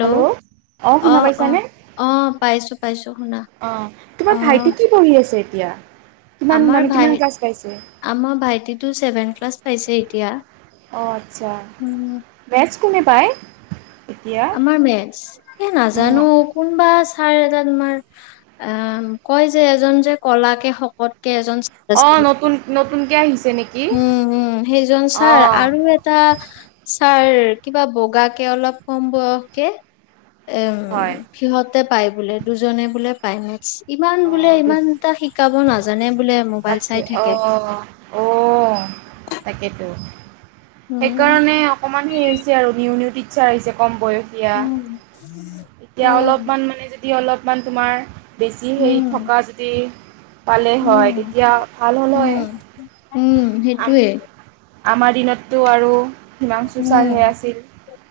Hello অ শুনা অ পাইছানে অ পাইছো পাইছো শুনা অ অ তোমাৰ ভাইটি কি পঢ়ি আছে এতিয়া কিমান আমাৰ মানে কিমান ভাই ক্লাছ পাইছে আমাৰ ভাইটিতো ছেভেন ক্লাছ পাইছে পাইছে এতিয়া অ আচ্ছা উম বেজ কোনে পায় এতিয়া আমাৰ মেজ এ নাজানো কোনোবা ছাৰ এটা তোমাৰ আ কয় যে এজন যে কলাকে শকত এজন ছাৰ অ আছিল নতুন নতুনকে আহিছে নেকি উম উ সেইজন অ ছাৰ আৰু এটা ছাৰ কিবা বগা কে অলপ কম বয়সকে এ হয় সিহঁতে পায় বোলে দুজনে বোলে টাইম ওৱেটছ ইমান অ বোলে ইমান এটা শিকাব নাজানো জানে তাকে অহ অহ তাকেইতো উম সেইকাৰণে অকমান হেৰি হৈছে আৰু নিউ নিউ চাৰিছে কম উম, [unintelligible] উম, অলপমান তোমাৰ । বেছি সেই উম, থকা যদি পালে উম, হয় । উম উম আম সেইটয়ে আমাৰ দিনততো আৰু হিমাং চুচাৰহে উম। আছিল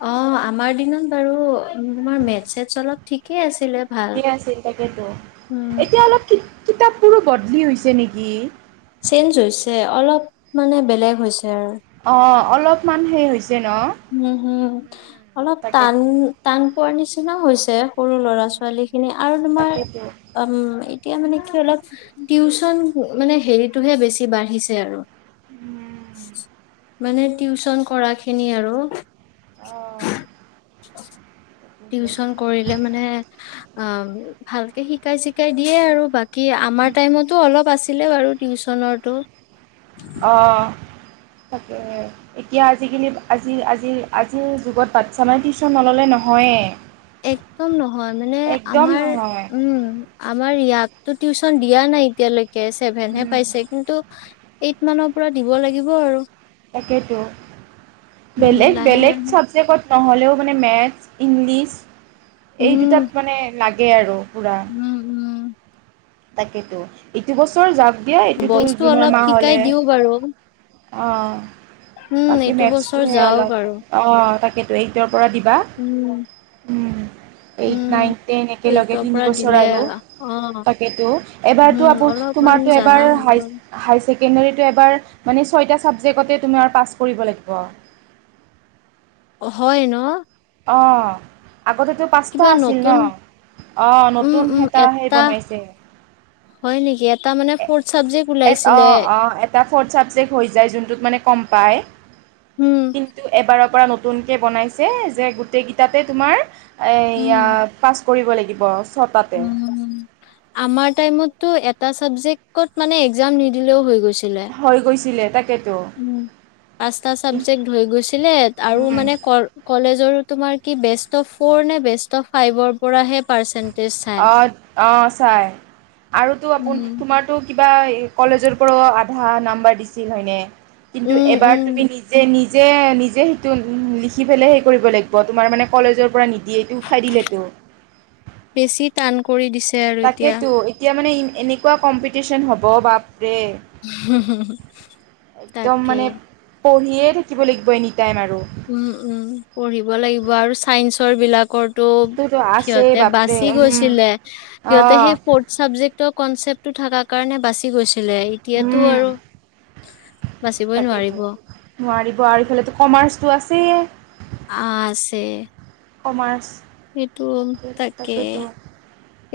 অ', আমাৰ দিনত বাৰু তোমাৰ মেথ চেট অলপ ঠিকে আছে ঠিকে আছিল তাকেতো উম, এতিয়া অলপ কি কিতাপবোৰো বদলি হৈছে নেকি চেঞ্জ হৈছে অলপ মানে বেলেগ হৈছে াৰ [unintelligible] অঁ অলপমান সেই হৈছে । উম হম অলপ ান তাকেতো ান পোৱাৰ নিচিনা হৈছে সৰু ল'ৰা ছোৱালী স খিনি আৰু তোমাৰ তাকেতো উম এতিয়া মানে কি অলপ টিউচন মানে হেৰিতটোহে বেছি বাঢ়িছে আৰু উম [unintelligible] মানে টিউচন কৰা খিনি আৰু অ । অঁ [unintelligible] তাকেহে। টিউচন কৰিলে মানে অ ভালকে শিকাই চিকাই দিয়ে আৰু বাকী কি আমাৰ টাইমতো অলপ আছে ছিল বাৰু টিচ অঁ তাকে এতিয়া আজিকালি আজি আজি আজিৰ যুগত বাচ্ছা মানে টিউশচ্যন নল'লে নহয়েই একদম নহয় মানে একদম আমাৰ নহয় উম আমাৰ ইয়াক তো টিউচন দিয়া নাই এতিয়ালৈে চছেভেনহে উম পাইছে কিন্তু এইট মানৰ পৰা দিব লাগিব আৰু তাকেতো উম, বেলেগ লাহে বেলেগ লাহে চাবজেক্টত নহ'লেও মানে মেথছ ইংলিছ এই দুটাত উম, মানে লাগে । তাকেই আৰু পুৰা উম উম তাকেতো এইটো বছৰ যাক বইচটো অলপ শিকাই দিওঁ বাৰু- অঁ । উম, বাকী এইটো বছৰ মেথছটোহে যাওক অলপ আৰু অঁ তাকেতো এইটৰ পৰা দিবা উম, এইট উম। নাইন টেন একেলগে এইটৰ পৰা তিনিবছৰ দিলে আৰু অ', তাকেতো এবাৰতো উম, আপ অলপমান তোমাৰতো জানা এবাৰ হ'ব। হাই আৰু। হাই ছেকেণ্ডেৰীটো এবাৰ মানে ছয়টা ছাবজেক্টতে তুমি আৰু পাছ কৰিব লাগিব । অ হয় ন অঁ আগতেতো পাঁচটা কিবা আছিল ন নতুন অঁ উম নতুন উম এটা হেৰি বনাইছে হয় নেকি ইয় অ এ ফে হৈ য পায় উম কিন্তু এবাৰৰ পৰা নতুনকে বনাইছে যে গোটেই কেইটাতে তোমাৰ য়া পাঁচ কৰিব লাগিব আ উ', আমাৰ টাইমত তো এটা ছাবজেক্টত মানে এক্জাম নিদিলেও হৈ গৈ দিছিলে। হৈ গৈছিলে তাকেতো উম। পাঁচটা চাবজেক্ট হৈ গৈছিলে আৰু উম, মানে কৰ কলেজৰো তোমাৰ কি বেষ্ট অফ ফ'ৰ নে বেষ্ট অফ ফাইভৰ পৰাহে পাৰ্চেণ্ট অ', অ', চায়। আৰু তো আপোন উম তোমাৰতো কিবা কলেজৰ পৰাও আধা নাম্বাৰ দিছিল হয়নে? কিন্তু উম এবাৰ উম তুমি নিজে নি যে নিজে সেইটো লিখি পেলাই সেই কৰিব লাগিব। তোমাৰ মানে কলেজৰ পৰা দিয়ে। এইটো উঠাই দিলেতো বেছি টান। কৰি দিছে আৰু এতিয়া তাকেইতো, এতিয়া মানে এনেকুৱা কম্পিটিশ্যন হ'ব বা একদম তাকে। মানে পঢ়িয়ে থাকিব লাগিব এনি টাইম আৰু উম-উম পঢ়িব লাগিব আৰু চাইন্স ৰ বিলাক ৰটো তোৰতো আছেই সিঁহতে বাপৰে বাচি উম গৈছিল সিঁহতে অঁ সেই ফৰ্থ চাবজেক্টত কনচেপ্টটো থকাৰ কাৰণে বাচি গৈছে উম', তাকেইতো নোৱাৰিব বাচিবই নোৱাৰিব আৰু এইফালেতো কমাৰ্চ আছেয়ে। আছে। কমাৰ্চ। সিটো। তাকে তাকেতো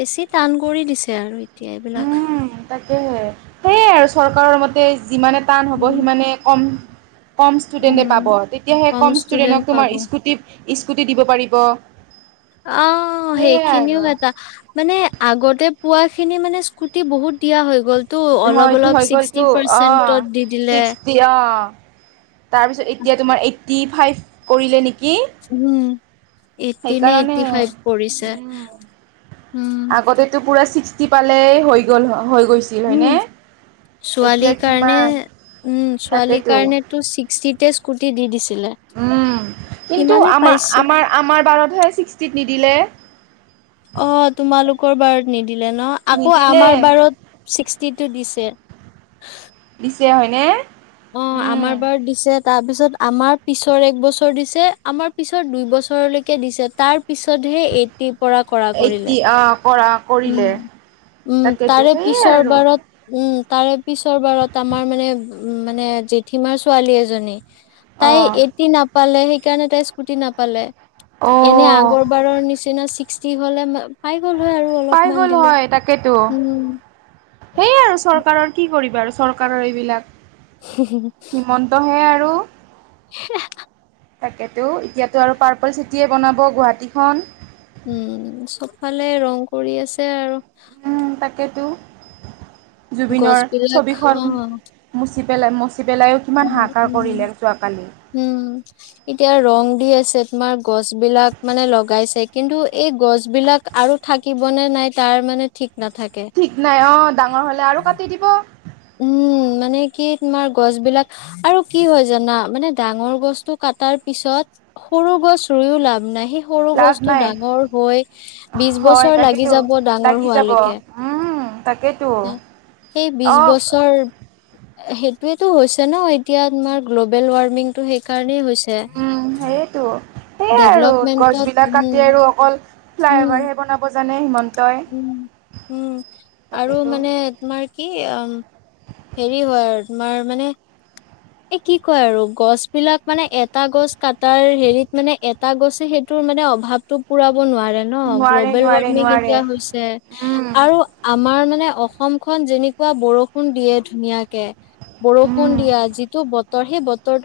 বেছি টান কৰি দিছে আৰু এতিয়া এইবিলাক উম তাকেহে সেয়াই আৰু চৰকাৰৰ মতে যিমানে টান হ'ব, উম, সিমানে কম কম উম, ষ্টুডেণ্টে পাব। তেতিয়া সেই কম ষ্টুডেন্ট ষ্টুডেণ্টক পাব তোমাৰ স্কুটিত স্কুটি দিব পাৰিব। অ', সেইয়াই সেইখিনিও আৰু এটা। মানে আগতে পোৱা খিনি মানে স্কুটি বহুত দিয়া হৈ গ'লতো অলপ হয় অলপ হয় ছিক্সটি গ'লটো। অ, পাৰ্চেন্টত দি দিলে ছিক্সটি অ তাৰপিছত এতিয়া তোমাৰ এইড ডি ফাইভ কৰিলে নেকি? উম'। এইটি নে সেইকাৰণে এইটি ফাইভ কৰিছে। উম উম। আগতেতো পুৰা ছিক্সটি পালেই হৈ গ'ল হয়। উম। এতিয়া ছোৱালীৰ কাৰণে, কিমান উম ছোৱালীৰ তাকেতো কাৰণেটো ছিক্সটিতে স্কুটি দি দিচে উম, কিন্তু আমাৰ, পাইছো আমাৰ, আমাৰ বাৰতহে ছিক্সটিত নিদিলে। অ', তোমালোকৰ বাৰত নি দিলে ন। আকৌ নিদিলে আমাৰ বাৰত ছিক্সটি দিছে। দিছে হয়নে? অ', উম আমাৰ বাৰত দিছে তাৰ পিছত আমাৰ পিছৰ এক বছৰ দিছে। আমাৰ পিছৰ দুইবছৰলৈকে দিছে। তাৰ পিছতহে এটিটটি এইটটি আহ', কৰা কৰিলে উম-উম, তাকেইতো তাৰে সেইয়াই পিছৰ আৰু বাৰত উম, তাৰে পিছৰ বাৰত আমাৰ মানে, মানে জেঠীমাৰ ছোৱালী এজনী। অ তাই এইটি না পালে, সেইকাৰণে তাই স্কুটি নাপালে। অ এনে আগৰ বাৰৰ নিচিনা হ'লে পাই গ'ল হৈ আৰু পাই অলপমান গ'ল দিলে। হয় তাকেটো। উম সেই আৰু চৰ কাৰণ কি কৰিবা আৰু চৰকাৰৰ এইবিলাক। হিমন্ত হে আৰু [inaudible] তাকেতো এতিয়াতো আৰু পাৰ্পল চিটিয়ে বনাব গুৱাহাটীখন। উম, চ'বফালে ৰং কৰি আছে আৰু। তাকেটো। গছ জুবিনৰ বিলাক ছবিখন সি পেলায় ম উ', উ', উম', এতিয়া ৰং দি আছে। তোমাৰ গছ বিলাক মানে লগাইছে। কিন্তু এই গছ বিলাক আৰু থাকিবনে নাই তাৰ মানে ঠিক নাথাকে। ঠিক নাই অ ডাঙৰ হ'লে আৰু কাটি দিব। উম', মানে কি তোমাৰ গছ বিলাক। আৰু কি হয় জানা। মানে ডাঙৰ গছটো কাটাৰ পিছত। সৰু গছ ৰুইও লাভ নাই। স সৰু লাভ বস্তু নাই ডাঙৰ হৈ বি হয় বছৰ লাগি তাকেতো যাব ডাঙৰ লাগি যাব হোৱালৈকে উম তাকেতো হ সেই বি অ বছৰ সেইটোোৱটো হৈছে ন এতিয়া তমাৰ গ্ল'বেল ৱাৰ্মিং তটো সেইকাৰণেই হৈছে উম সেইটো সেইয়াই আৰু ডেভলপমেন্টত গছবিলাক উ কাটি আৰু অকল ফ্লাইঅভাৰহে বনাব জানে হিমন্তই উ আৰু তাকেতো মানে তোমাৰ কি হেৰি হয় আৰু তোমাৰ মানে এ কি কয় আৰু গছ বিিলাক মানে এটা গছ কাটাৰ হেৰিত মানে এটা গছে সেইটোৰ মানে অভাৱতটো পুৰা নোৱাৰে নোৱাৰে নোৱাৰে উম আ ম অসমখন যেনেকুৱা বৰষুণ দিয়ে ধুনীয়াকে বৰষুণ উম দিয়া যিটো বত ৰ সেই বতৰ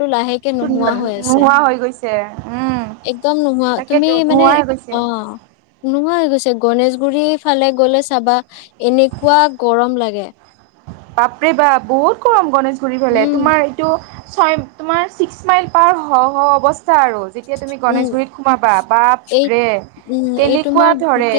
নোহোৱা হৈ গৈছে । একদম নোহোৱা তুমি মানে হৈ গৈছে অ নোহোৱা হৈ গৈছে গনেেশগুৰি ফালে গলে চাবা এনেকুৱা গৰম লাগে বাপৰে বা বহুত গৰম গণেশ ফুৰি ফলে উম তোমাৰ এইটো ছয় তোমাৰ ছিক্স মাইল পাৱ স অৱস্থা টা আৰু যেতিয়া তুমি উম গণেশগুৰিত সোমাবা এই বাপ ৰে উম, এই কেনেকুৱা তোমাৰ ধৰে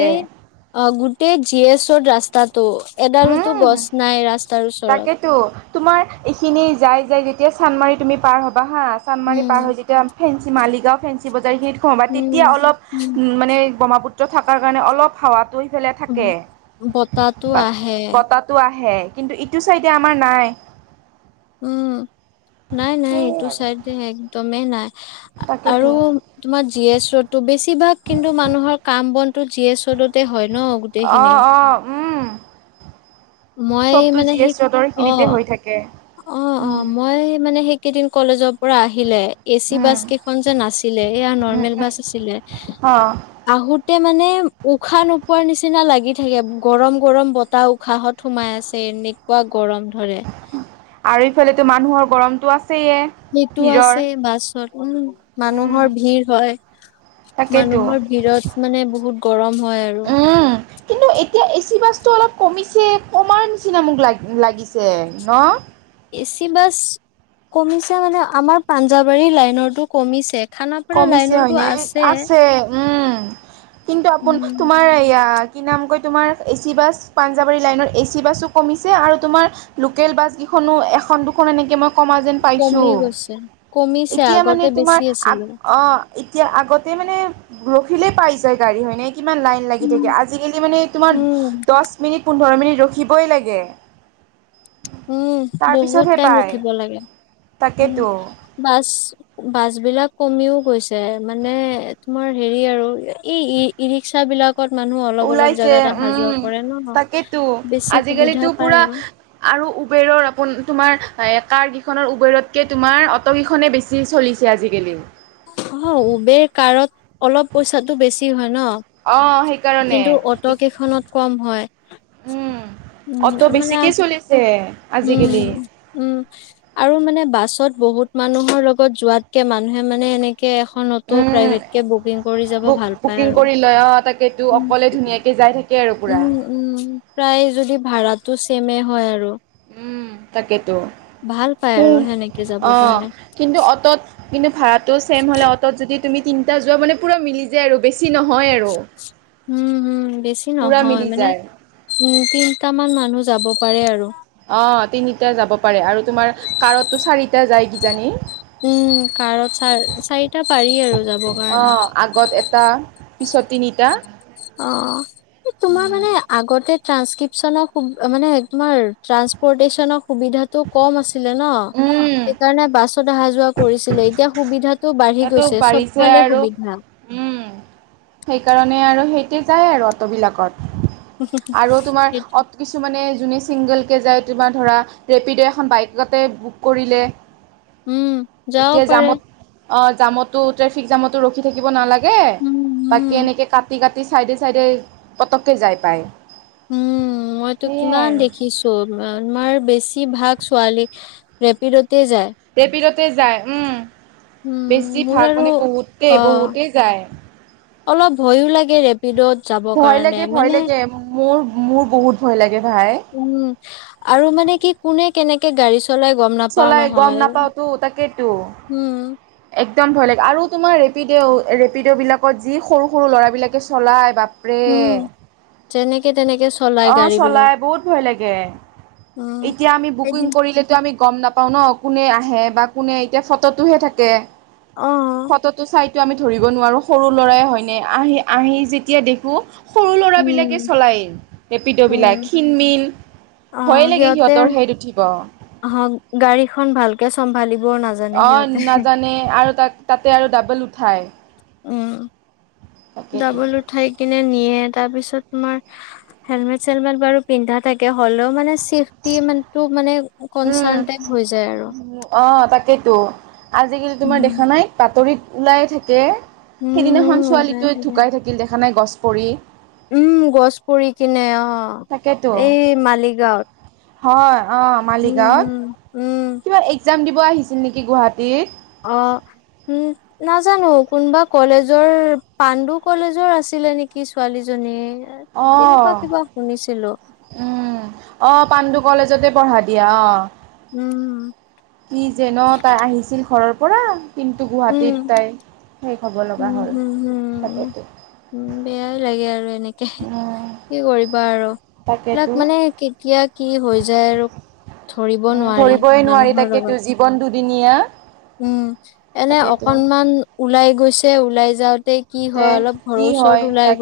ত ৰাস্তাত ত এডালোতো উম গছ নাই ৰাস্তা তাকেতো তোমাৰ এইখিনি যাই যাই য এতি চানমাৰি তুমিাৰ'ব বাঁহাঁ চানদমাৰি উম, পাৰ হৈ যেতিয়া ফেঞ্চিালিগাঁও ফেঞ্চি বজাৰখত উম, তেতিয়া অলপ উম, উ মানে বমাপুত থকাৰ কাৰণে অলপ হাৱাটো ফালে উম। থাকে বতাহটো আহে। বতাতো আহে কিন্তু ইটো চাইডে আমাৰ নাই উম । নাই নাই সেইয়াই এইটো আৰু চাইড একদমেই নাই আৰু তাকেতো তোমাৰ জি এছো বেছি বেছিভাগ কিন্তু মানুহৰ কাম বনটো জি এছ অলত অঁ অঁ মই চবতটো মানে জি এছ সেই ৰদৰ খিনিতে অ', হৈ থাকে অ অ উম, মই মানে সেই কেইদিন কলেজৰ পৰা আহিলে এ চি উম, বাছ কেইখন যে ন আছিলে এয়া উম, নৰ্মেল উম, বাছ আছিলে অ', আহোত ততে মানে উশাহ নোপোৱাৰ নিচিনা লাগি থাকে গৰম গৰম বতাহ উশাহত সোমাই আছে এনেকুৱা গৰম ধৰে আৰু এইফালেতো মানুহৰ গৰমতটো আছে য়ে সেইটো আছে ভিৰৰ বাছত উম উম, মানুহৰ ভিৰ হয় তাকেইতো মানুহৰ ভিৰত মানে বহুত [inaudible] উম কিন্তু এতিয়া এ চি ব অলপ কমিছে কমাৰ নিচিনা মোক লাগ লাগিছে ন এ চি বাছ কমিছে মানে আমাৰ পাঞ্জাৱাৰী লাইনতো কমিছে খানাপাৰা কমিছে লাইনৰটো হয়নে আছে উম কিন্তু আপোন উম তোমাৰ ইয়াত কি নামকৈ তোমাৰ এ চি বাছ পাঞ্জাৱাৰী লাইনৰ এ চি বাছো কমিছে আৰু তোমাৰ লোকেল বাছকেইখনো এখন দুখন এনেকৈ মই কমা যেন পাইছোঁ কমি গৈছে কমিছে এতিয়া মান আগতে তোমাৰ বেছি আছিলে অ এতিয়া আগতে মানে ৰখিলে পাই যায় গাড়ী হয়নে কিমান লাইন লাগি উম থাকে আজিকালি মানে তোমাৰ উম দহ মিনিট পোন্ধৰ মিনিট ৰখিবই লাগে উম বহুত তাৰপিছতহে টাইম পায় ৰখিব লাগে উম তাকেতো বাছ বাছ বিলাক কমিও গৈছে মানে তোমাৰ হেৰি আৰু এই ই ই ৰিক্সা বিলাক ত মানুহ অলপ অলপ ওলাইছে জাগা অহা যোৱা উম কৰে ন তাকেতো বেছি সুবিধা পায় আৰু উবেৰৰপ তোমাৰ কাৰ কেইখনৰ উবেৰতকে তোমাৰ অট কেইখনেই বেছি চলিছে আজিকালি অ উবেৰ কাৰত অলপ পইচাটো বেছি হয় অ ন সেইকাৰণে কিন্তু অট কেইখনত কম হয় উম উ অটো মানে বেছিকে চলিছে আজিকালি আৰু মানে বাছত বহুত মানুহৰ লগত যোৱাতকে মানুহে মানে এনেকে এখন অটো উম প্ৰাইভেট কেে বুকিং কৰি যাব বুক ভাল পায় বুকিং আৰু কৰি লয় অ তাকেতো অকলে ধুনীয়াকে যাই থাকে আৰু উ পুৰা উ প্ৰায় যদি ভাড়াটো চেমে হয় আৰু উম তাকেতো ভাল পায় আৰু সেনেকে যাব অ কাৰণে কিন্তু অটত কিু কি ভাড়াটো চছেম হ'লে অ'ত যদি তুমি তিনিটা যোৱা মানে পু মি যায় আৰু বেছি নহয় আৰু উম হম বেছি পুৰা নহয় মিলি মানে যায় উম তিনটামান মানুহ যাব পাৰে আৰু অ তিনিটা যাব পাৰে আৰু তোমাৰ কাৰতটো চাৰিটা যায় কিজানি উম কাৰত চ চাৰিটা পাৰি আৰু যাবৰ অ কাৰণে আগত এটা পিছত তিনিটা অ তোমাৰ মানে আগতে [unintelligible] উম ন অহা যোৱা কৰিছিলে এতিয়া সুবিধাত তাতো বাঢ়িছে আৰু উম সেইকাৰণে আৰু সেই ত যায় আৰু অটোবিলাকত আৰু তোমাৰ সেইটো অ কিছু মানে যোনে ছিংগলকৈ যায় তোমাৰ ধৰা ৰেপিড' এখন বাইকতে বুক কৰিলে উম যাও এতিয়া পাৰে জামত অ জামতো ট্ৰেফিক জামতো ৰখি থাকিব নালাগে উম উম তাকে এনেকে কাটি কাটি ৰা চাইডে চাইডে পটককে যাই পায় উম মইতো সেয়াই কিমান আৰু দেখিছো আমাৰ বেছি ভাগ ছোৱালী ৰেপিডতে যায় পিলতে যায় উম উম বেছি মোৰ ভাগ আৰু মানে বহুতেই অ বহুতেই যায় অলপ ভয়ো লাগে ৰেপিডত যাবৰ ভয় লাগে কাৰণে ভয় মানে লাগে মোৰ মোৰ বহুত ভয় লাগে ভাই উম আৰু মানে কি কোনে কেনেে গাী চলোই গম নাপাও চলাই গম নহয় নাপাওতো তাকেতো হম একদম ভয় লাগে আৰু তোমাৰ ৰেপিড' ৰেপিড' বিলাকত যি সৰু সৰু ল'ৰাবলাকে চলাই বা উম যেনেকে তেনেকে চলাই অ গাড়ী বিলাক চলাই বহুত ভয় লাগে উম এতিয়া আমি বুকিং এদিন কৰিলেেতো আমি গম নাপাওঁ ন কোনে আহে বা কোনে এতিয়া ফটোটোহে থাকে । এক অ ফতটো চাই আমি ধৰিব নোৱাৰোঁ সৰু ল'ৰাই হয়নে আহি আহি যেতিয়া দেখো সৰু ল'ৰাবিলাকে উম চলায় উম ৰেপিড'বিলাক ক্ষীণমিল অ ভয়ে লাগে সিহঁতে সিহঁতৰ হেত উঠিব অ গাড়ীখন ভালকে চম্ভালিব অ নাজানে আৰু তাক তাতে আৰু ডাবল উঠায় উম । ডাবল উঠাই কিন্ত নিয়ে তাৰ পিছত তোমাৰ হম চেলম বাৰু পিন্ধা থাকে হ'লেও মানে চেফটি মান মানে উম কনচাৰ্ণ টম হৈ যায় আৰু তেটো আজিকালি তোমাৰ উম দেখা নাই বাতৰিত ওলাই থাকে সেইদিনাখন হম ওলাই ছোৱালীটোোৱে থাকে ঢুকাই থাকিল দেখা নাই গছ কৰি উম গছ পৰি কিনে অ তাকেতো অ এই মালিগাঁৱত হয় [unintelligible] উম হম উম [unintelligible] আহিছিল নেকি গুৱাহাটীত অ উম নাজানো কোনোবা কলেজৰ পাণ্ডু কলেজৰ আছিলে নেকি ছোৱালীজনী তেনেকুৱা অ কিবা শুনিছিলো উম অ পাণ্ডু কলেজতে পঢ়া দিয়া অ উম কি যে ন তাই আহিছিল ঘৰৰ ঘৰা কিন্তু গুৱাহাটীত উম তাই সেই উম হম হম উম বেয়াই লাগে আৰু এনেকে উম, কি কৰিবা আৰু এইলাক তাকেতো। মানে কেতিয়া কি হৈ যায় আৰু ধৰিব উম, নোৱাৰি ধৰিবই নোৱাৰি মানুহৰ তাকেতো লগত জীৱন দুদিনীয়া উম এনে তাকেতো। অকনমানল ওলাই গৈছে ওলাই যাওঁ কি তে হয় অলপ ঘৰৰ কি ওচৰত হয় ওলাই তাক গ'ল